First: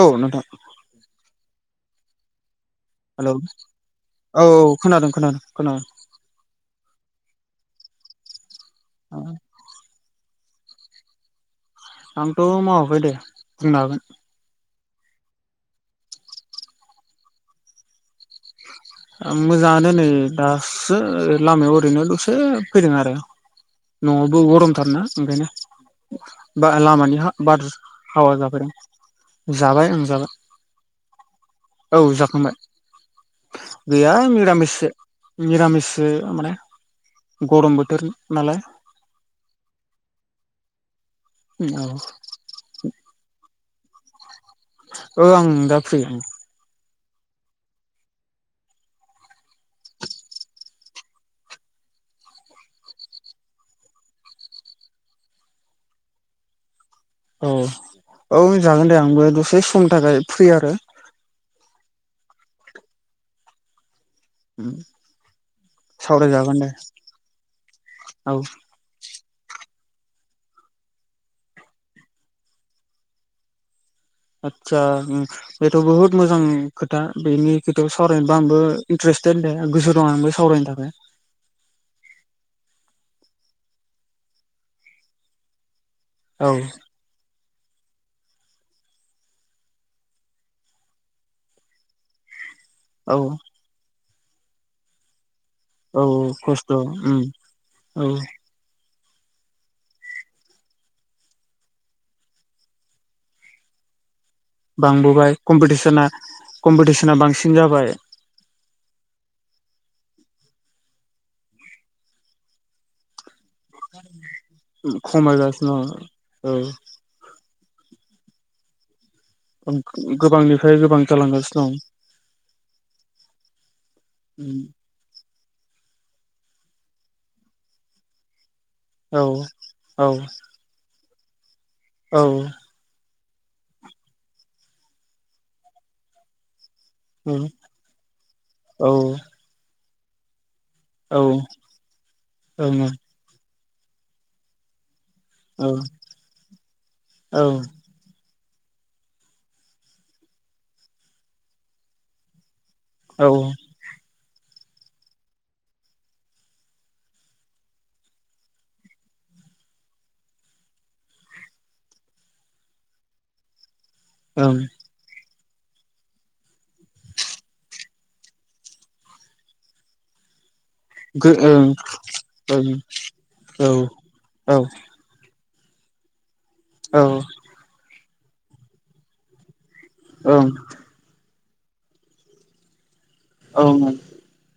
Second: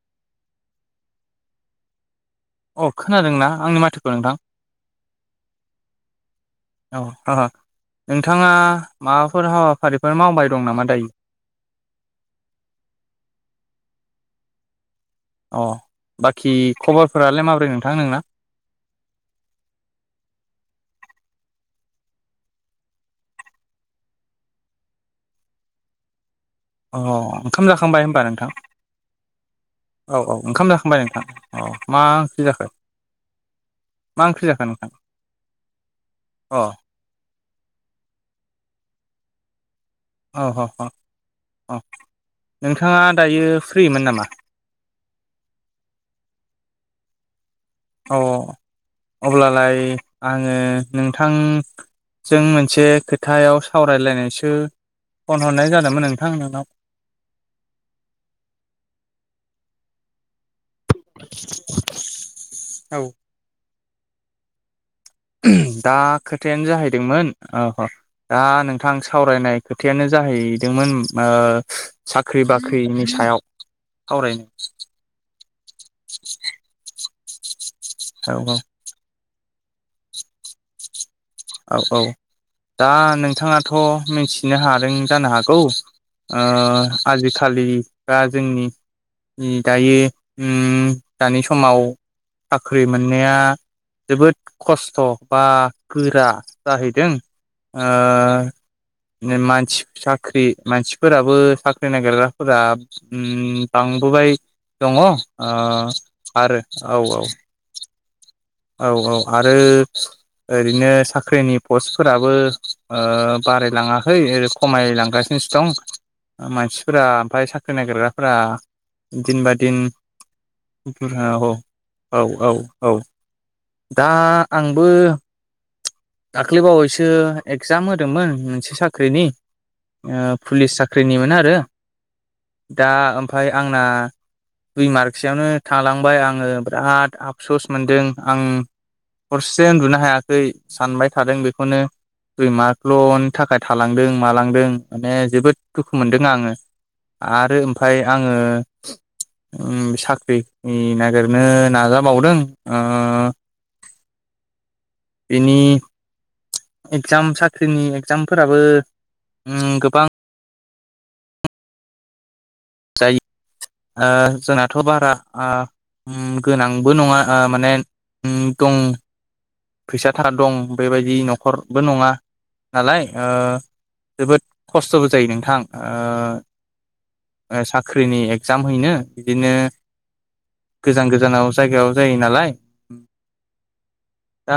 औ नोंथां। अ हेलौ खोनादोंना आंनि माथोखो नोंथां? औ खोनादों खोनादों खोनादों। औ ओ नोंथाङा माबाफोर हाबाफारिफोर मावबाय दं नामा दायो? आंथ मावाखै दे बुंनो हागोन। अ बाखि खबरफोरालाय माब्रै नोंथां नोंना? उम मोजाङानो नै दासो लामायाव ओरैनो दसे फैदों आरो न आवबो गरमथारना ओंखायनो। बा अह लामानि हा बार ओंखाम जाखांबाय होनबा हावा नोंथां? जाफैदों जाबाय ओं औ जाबाय औ, ओंखाम जाखांबाय नोंथां? अ, औ मा ओंख्रि जाखांबाय जाखो? गैया मा ओंख्रि जाखो नोंथां मिरामिसो मिरामिसो माने अ गरम बोथोर नालाय। औ अ अ। अ औ नोंथांङा दायो फ्रि मोन नामा? ओ आं दा फ्रि उम। अ अब्लालाय आङो नोंथांजों मोनसे खोखायाव सावरायलायनायसो फन हरनाय जादोंमोन नोंथां नोंनाव। औ औ जागोन दे आंबो दसे समनि थाखाय फ्रि आरो। औ। उम। दा खोथायानो जाहैदोंमोन ओ अ औ दा नोंथां स सावरायनाय खोथायानो जाहैदोंमोन ओ साख्रि बाख्रिनि सायाव सावरायनो आतसा उम बेथ बुहुत मोजां खोथा। बेनि खोथायाव औ सावरायनो औ आंबो इन्टारेस्टेड दे। गोसो दङ आंबो सावरायनो थाखाय। औ-औ दा नोंथाङाथ मिथिनो हादों जानो हागौ। ओ औ आजिखा खालि बा जोंनि उम दायो उम दानि समाव साख्रि औ मोननाया जोबोद खस्थ। बा औ गोरा। खस्थ' जाहैदों उम औ ओ [unintelligible] मानसि साख्रि मानसिफोराबो साख्रि नागिरग्राफोरा ओम बांबोबाय। दङ ओ बांबोबाय कमपिटिसना आरो कम्पिटिसना बांसिन जाबाय। औ-औ आरो ओरैनो साख्रिनि पस्टफोराबो ओ बारायलाङाखै ओरै खमायलांगासिनोसो दं खमायगासिनो दं मानसिफोरा ओमफ्राय सा खोनाय ग्राफोरा। दिन बा औ दिन गोबांनिफ्राय गोबां औ जालांगासिनो औ औ औ। दा दं आंबो। दाख्लैबावैसो एगजाम होदोंमोन मोनसे साख्रिनि औ औ ओ पुलिस सा ख्रिनिमोन आरो। औ दा ओम फाय आंना दुइ मार्कसयावनो थांलांबाय आङो बेराद औ आफसस मोनदों। आं औ हरसेसो उन्दुनो हा हायाखै। सानबाय ओं थादों बेखौनो ओं दुइमार्कल'नि थाखा थालांदों मालांदों।। माने जोबोद औ दुखु मोनदों आङो औ आरो ओमफाय आङो उम साख्रि नागिरनो नाजाबावदों। ओ औ। बिनि। एकजाम साख्रिनि एकजामफोराबो ओ गोबां जायो। ओ ओं जोंनाथ' बारा। आ उम गोनांबो नङा ओ माने उम दं। फैसा थाखा दं। बेबायदि गो ओं न'खरबो नङा ओं नालाय ओ औ जोबोद खस्थ'बो जायो नोंथां। ओ। औ। ख्रिनि एग्जाम हैनो बिनो ओं गोजान गोजानाव जायगायाव जायो नालाय औ।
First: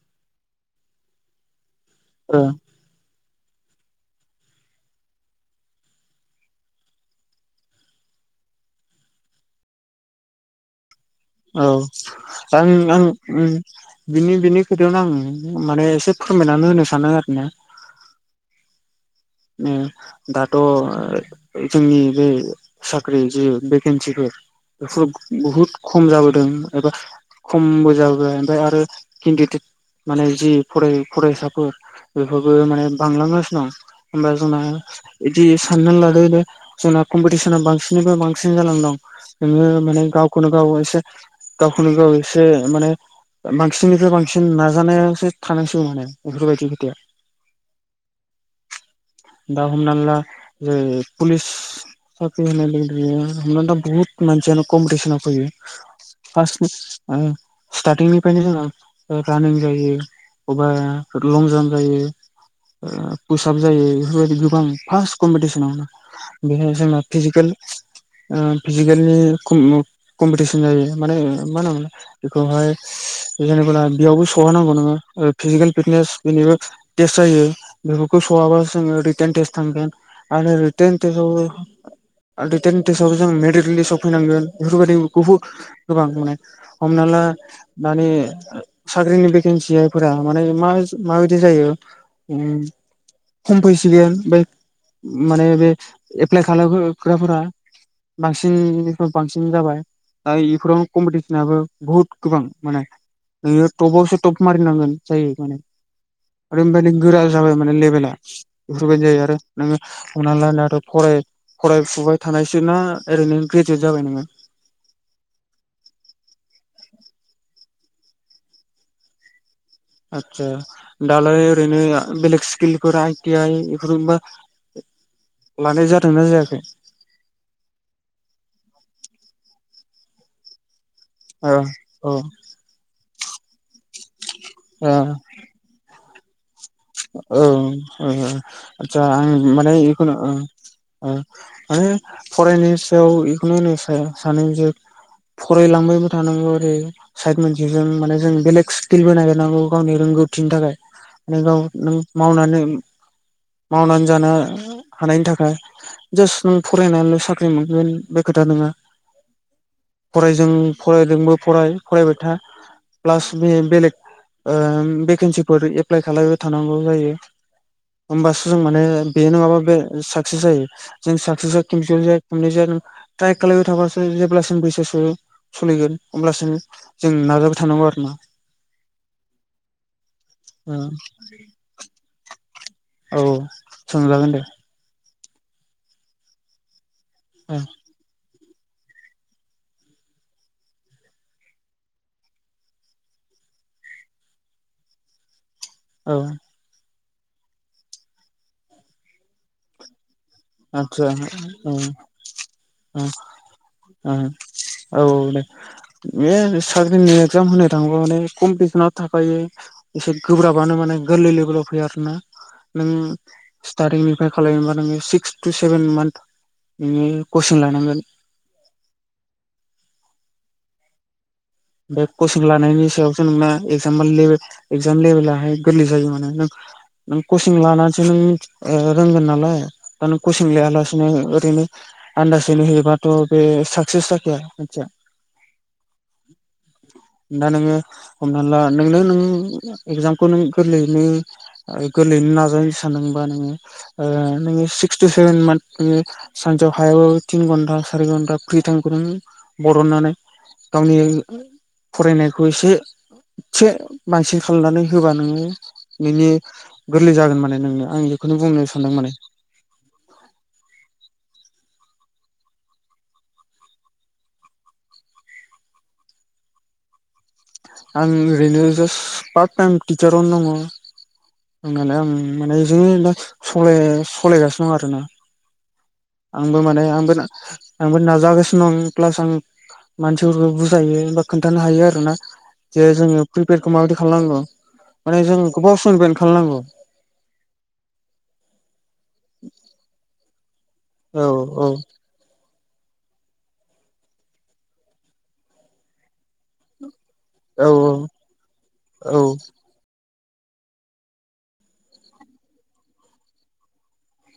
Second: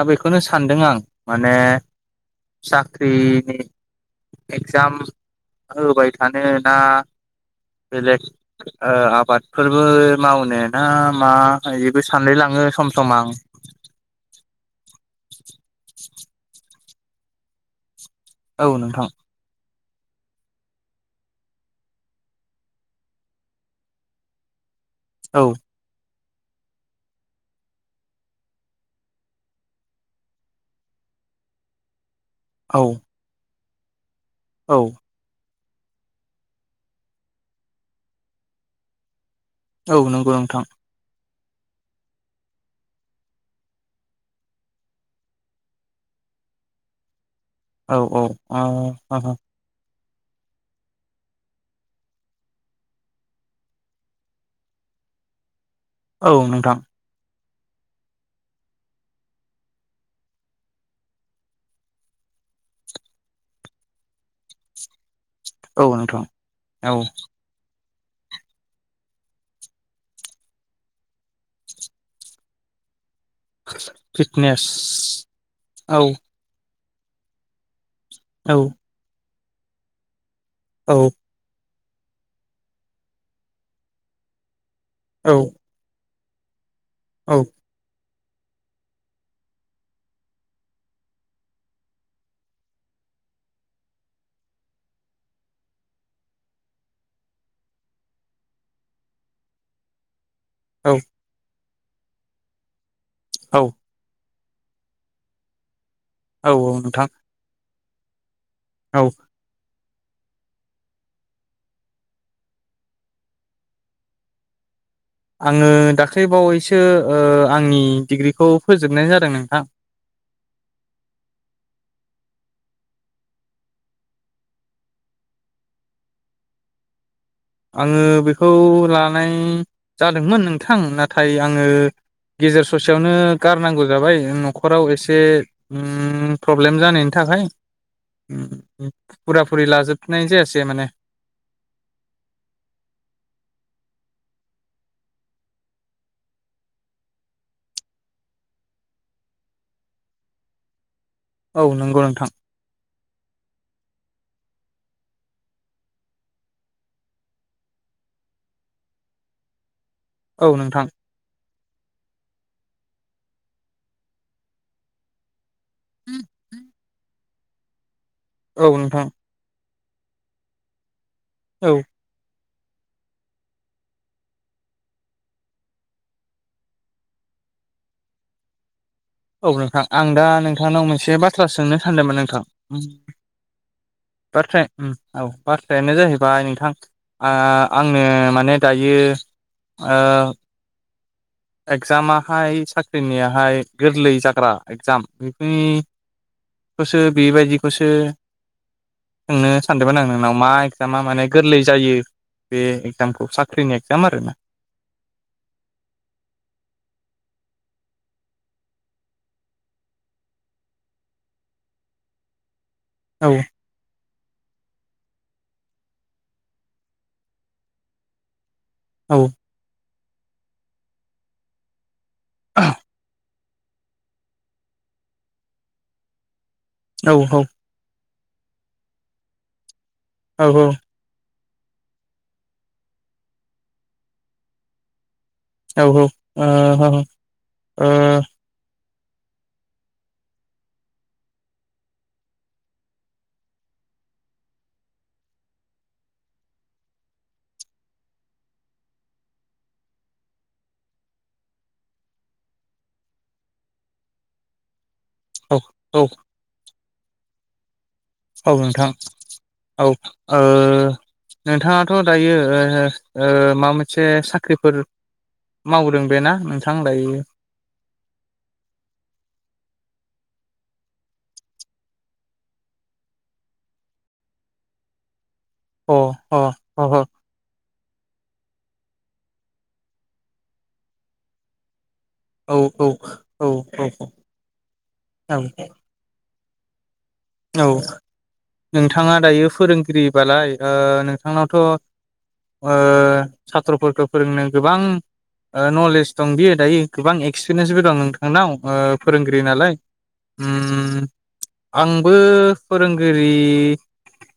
दा बेखौनो सानदों आं माने ओं साख्रि नि एक्जाम होबाय थानो ना बेलेग आबादफोरबो मावनो ना? मा औ बेबो सानलाय लाङो आं सम आं सम ओ बिनि बिनि नो आं माने एसे फोरमायनानै होनो सानो आरो ना। औ नोंथां। ओ दाथ' जोंनि बे साख्रि जि भेकेन्सिफोर बेफोर औ बहुत खम जाबाय उम एबा खमबो जाबाय ओमफ्राय आरो केन्दिदेट माने जि फराय फरायसाफोर बेफोरबो औ माने बांलांगासिनो दं। होमबा जोंना औ इदि। साननानै लादो दे जोंना कम्पिटिसना बांसिननिफ्राय बांसिन जाना दं। नोंओ औ माने नंगौ गावखोनो नोंथां गाव एसे गावखौनो गाव एसे माने बांसिननिफ्राय बांसिन नाजानायासो थानांसिगौ माने बेफोरबायदि खोथाया। औ औ। अ अह। जे पुलिस साख्रि होननाय लोगो लोगो दा बहुत मानसियानो कमपिटिसन आव फैयो। औ फास ओ नोंथां स्टार्टिंनिफ्रायनो जोंङो रानिं जायो अबा लं जाम्प जायो। फुसआब जायो बेफोरबायदि गोबां फार्स्ट कमपेटिसनाव औ नोंथां बेहाय औ जोंङो फिजिकेल ओ फिजिकेलनि कम कम्पेटिसन जायो माने मा होनो बेखौहाय जेनेब्ला बेयावबो फिटनेस सौहानांगौ नोङो फिजिकेल औ फिटनेस बेनिबो गेस जायो। बेफोरखौ सौहाबा औ जोंङो रिटेन थेस थांगोन। आरो रिटन औ टेस आवबो आ रिटेन टेस आव जों मेरिड लिसाव फैनांगोन। बेफोरबायदिखौ औ बुहुम गोबां माने हमना ला औ माने साख्रिनि भेकेन्सिफोरा माने म माबायदि जायो खम फैसिगोन बमफ्राय माने बे एप्लाइ खालामग्राफोरा बांसिननिफ्राय बांसिन जाबाय दा इफोराव औ कम्पिटिसनाबो बहुत गोबां माने नोङो थ' बासो टप मारिनांगोन जायो माने औ आरैबायदि नोंथां गोरा जाबाय मा नों लेबेला। [unintelligible] औ जायो आरो नोङो। हमना ला दाथ' फराय फरायफुबाय थानायसो ना ओरैनो ग्रेजुयेट जाबाय नोङो आङो दाख्लै बावैसो ओ आंनि डिग्रिखौ फोजोबनाय जादों नोंथां आतसा दालाय ओरैनो आ बेलेग स्किलफोर आइ टि आइ इफोरबा लानाय जादोंना जायाखै आङो बेखौ ला नाय जादोंमोन नोंथां ना थाय औ आङो औ गेजेर ससेयावनो गारनांगौ जाबाय न'खराव एसे ओम ओम औ औ आतसा आं फुरा फुरि माने इखुनु लाजोबनाय ओ जायासै माने ओ माने फरायनायनि सायाव इखौनो होनो सा सानो जे फरायलांबायबो थानांगौ ओरै साइड मोनसेजों माने जों बेलेग स्किलबो नागिरनांगौ गावनि रोंगौथिनि थाखाय [unintelligible] नों औ नंगौ नोंथां मावनानै मावनानै जानो हानायनि थाखाय जास्ट नों फरायनानैल' साख्रि मोनगोन बे खोथा नङा। औ फरायजों नोंथां फरायदोंबो फराय फरायबाय था प्लास बे बेलेग ओ भेकेनसि। फोरखो एप्लाइ खालायबाय थानांगौ जायो होमबासो जों औ माने नोंथां बे नङाबा बे साक्सेस जायो। जों साक्सेस औ [unintelligible] हमनाय जागोन ट्राइ खालायबाय थाबासो जेब्लासिम बैसोसो सलिगोन अब्लासिम जों नाजाबाय थानांगौ आरो ना। औ नोंथां आं दा औ नोंथांनाव मोनसे बाथ थ्रा सोंनो सानदोंमोन नोंथां [inaudible] औ सोंजागोन दे। बाथ्राया उम औ बाथ्रायानो जाहैबाय नोंथां आ औ आंनो माने दायो ओ एगजामाहाय साख्रिनियाहाय गोरलै जाग्रा एगजाम [unintelligible] उम [inaudible] बोसोर बेबायदिखौसो [inaudible] सोंनो सानदोंमोन आङो। आंनाव मा इजामा आदसा माने गोरलै औ जायो बे एजामखौ साख्रिनि एक्जाम आरोना। [inaudible] औ दे बे साख्रिनि एक्जाम होनो थाङोबा माने कम्पिटिसनाव थाखायो एसे गोब्राबानो माने गोरलै लेभेलाव फैयो आरोना। नों औ सिर्थटिंनिफ्राय ए खालामबा नोङो सिक्स फ थटु सेभेन मान्थ नों नोङो कचिं लानांगोन। औ। बे कचिं लानायनि सायावसो नोंना एक्जाम लेबेल एक्जाम लेबेलाहाय गोरलै जायो माने। औ नों औ कचिं लानानै नोंथि ओ रोंगोन नालाय। कसिं लायालासिनो ओ नो आन्दासैनो होयोबाथ' बे साक्सेस जाखाया मानसिया। औ औ। दानो नोंङो हमना ला नोंनो नों एगजामखौ नों गोरलैयैनो गोरलैयैनो नाजाय सानदोंबा नोङो ओ नोङो सिक्स थटु सेभेन मान्थ नोङो सानसेयाव हायाबाबो थिन घन्टा सारि घन्टा फ्रि टाइमखौ नों बरननानै गावनि फरायनायखौ एसेसे बांसिन खालामनानै होबा नोङो ओ औ नोंनि गोरलै जागोन माने नोंनिया। औ नोंथां औ ओ नोंथाङाथ' दायो ओ ओ माबा मोनसे साख्रिफोर मावदों बेना नोंथां दायो? आं ओरैनो जास्ट पार्ट टाइम टिचारावनो दङ होननानै आं माने बिजोंनो सलाय सालायगासिनो दं आरोना। अ अ आंबो अ माने औ आंबो आंबो नाजागासिनो दं प्लास आं मानसिफोरखौ बुजायो एबा खोनन्थानो हायो आरो ना औ जे जोङो औ प्रिपेारखौ माबाददि खालामनांगौ माने औ जों गोबाव समनिफ्रायनो खालामनांगौ। औ नोंथाङा दायो फोरोंगिरि बालाय ओ औ नोंथांनावथ' औ ओ साथ्र'फोरखौ फोरोंनो गोबां ओ नलेज दं बियो दायो। गोबां औ एक्सपिरियेन्सबो दं नोंथांनाव ओ औ फोरोंगिरि नालाय। ओम आं बो फोरोंगिरि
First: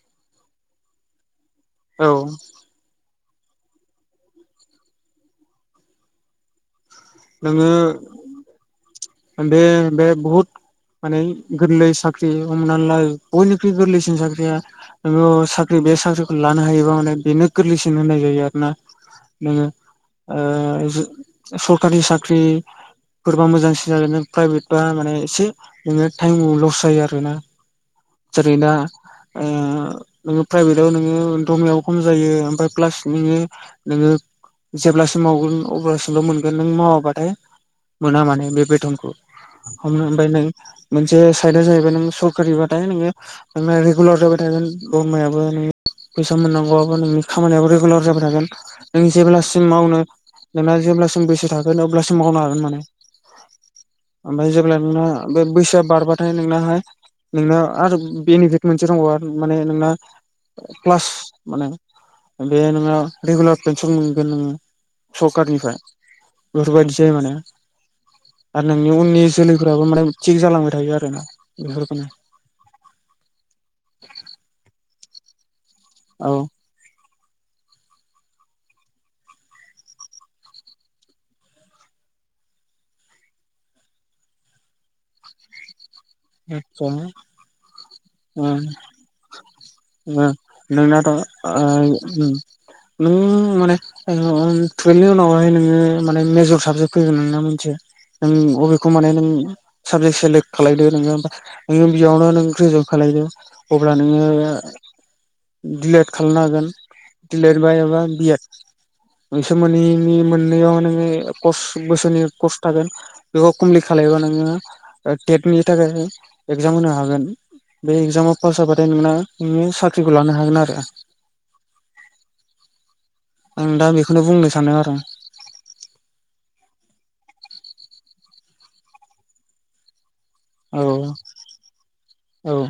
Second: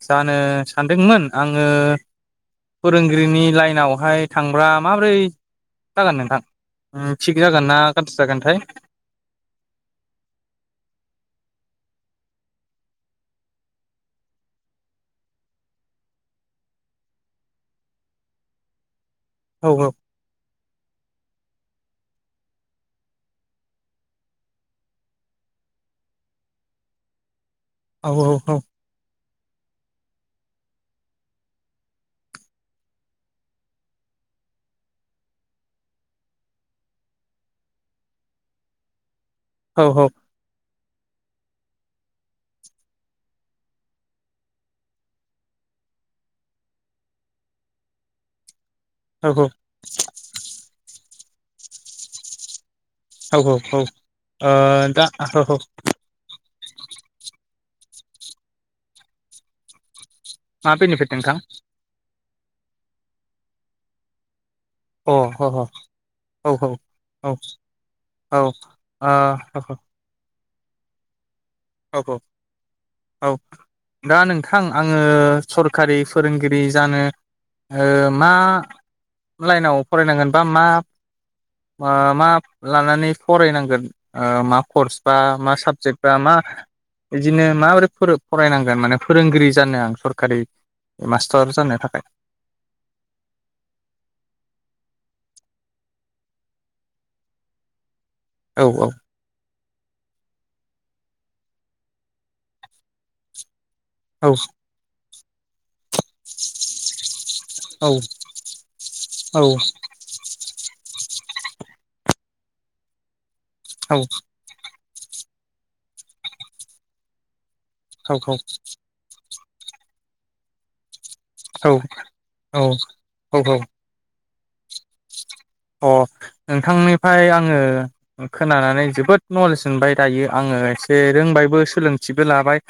जानो सानदोंमोन आङो औ फोरों गिरिनि लाइनावहाय थांबा माबोरै जागोन नोंथां ओ थिग जागोन नोङो ना गाज्रि जागोनथाय? बे बे बहुद माने गोरलै साख्रि हमना ला बयनिख्रुइ गोरलैसिन साख्रिया साख्रि बे साख्रिखौ लानो हायोबा माने बेनो गोरलैसिन होननाय जायो आरोना नोङो औ ओ सरखारि साख्रिफोरबा मोजांसिन जागोन नों प्राइभेट बा माने एसे नोङो टाइम लस जायो आरोना औ औ जेरै औ दा ओ नोङो प्राइभेटाव नोङो दरमायाबो खम जायो ओमफ्राय प्लास नोङो नोङो जेब्लासिम मावगोन अब्लासिमल' मोनगोन नों मावाबाथाय मोना माने बेबादि बेटनखौ औ औ [unintelligible] नों मोनसे साइदआ जाहैबाय नों सरकारिबाथाय नोङो नोंना रेगुलार जाबाय थागोन दरमायाबो नों फैसा मोननांगौआबो नोंनि खामानियाबो रेगुलार जाबाय थागोन नों औ जेब्लासिम मावनो ना जेब्लासिम बैसो थागोन अब्लासिम मावनो हागोन माने औ औ ओमफाय ओ जेब्ला नोंना दा औ बे औ बैसोआ बारबाथाय नोंनाहाय नोंना आरो बेनिफिट मोनसे दं आरो माने नोंना मा क्लास बेनिफिट नोंथां? माने बे नोंङो रेगुलार पेनसन मोनगोन नोङो अ ह ह सरखारनिफ्राय औ बेफोरबादि जायो औ ओ माने औ आरो नोंनि उननि जोलैफ्राबो माने थिग जालांबाय थायो आरोना औ बेफोरखौनो औ औ दा नोंथां आंङो सरखारि औ फोरोंगिरि जानो ओ मा लाइनाव फरायनांगोन बा मा मा लानानै फरायनांगोन ओ मा कर्स बा मा साबजेक्ट बा मा [unintelligible] ओम बिदिनो माबोरै फोर ओम फरायनांगोन माने फोरोंगिरि जानो आं सरखारि नोंनाथ' मास्टार जानो थाखाय ओ नों माने टुवेल्वनि उनाव हाय नोङो माने मेजर साबजेक्ट फैगोन नोंना मोनसे नों अबेखौ औ माने नों साबजेक्ट सेलेक्ट खालायदो नोङो‌बा नोङो बेयावनो नों ग्रेजुवेट खालायदो अब्ला औ नोङो दिलेट खालामनो हागोन दिलेड बा औ एबा बिएड औ बिसोर मोनैनि मोननैयाव नोङो कस बोसोरनै कस थागोन बेखौ कमप्लेत औ खालायबा नोङो ओ टेटनि थाखाय एगजाम होनो हागोन बे औ एगजामाव पास जाबाथाय नोंना नों साख्रिखौ लानो हागोन आरो औ औ औ आं दा बेखौनो बुंनोसै सानो आरो अ नोंथांनिफ्राय आङो खोनानानै जोबोद नलेज मोनबाय दायो आङो एसे औ रोंबायबो सोलोंथिबो औ लाबाय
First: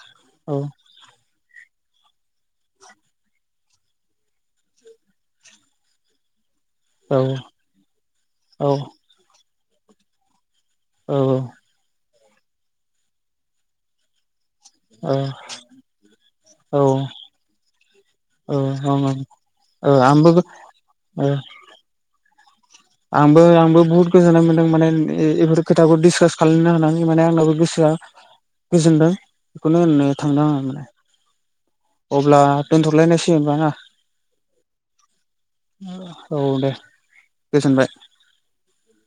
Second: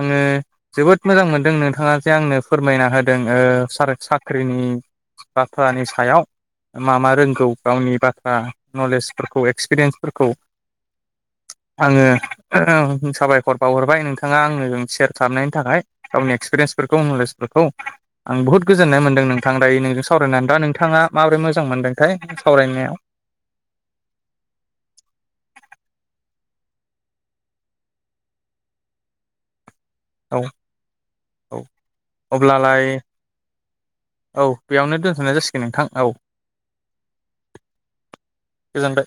आङो औ जोबोद मोजां मोनदों नोंथाङा जे आंनो फोरमायना होदों ओ स साख्रिनि बाथ्रानि सायाव मा मा रों गौ गावनि बाथ्रा औ नलेजफोरखौ एक्सपिरियेन्सफोरखौ आङो साबायखर बावहरबाय नोंथाङा आंनो जों औ सेयार खालामनायनि थाखाय गावनि औ एक्सपिरियेन्सफोरखौ नलेजफोरखौ आं बुहुत ओं गोजोननाय ओं मोन्दों नोंथां दायो ओ नोंजों आंबो सावरायनानै दा नोंथाङा ओ माबोरै मोजां मोन्दों ऐय आंबो आंबो बुहुत गोजोननाय मोनदों माने बेफोर खोथाखौ डिसकास खालायनो हानानै‌ माने आंनाबो गोसोआ गोजोनदों बेखौनो होननो औ थांदों आं माने औ अब्ला अब्लालाय दोनथ'लायनोसै होनबा ना औ बेयावनो दोनथ'नाय जासिगोन नोंथां औ दे गोजोनबाय। गोजोनबाय।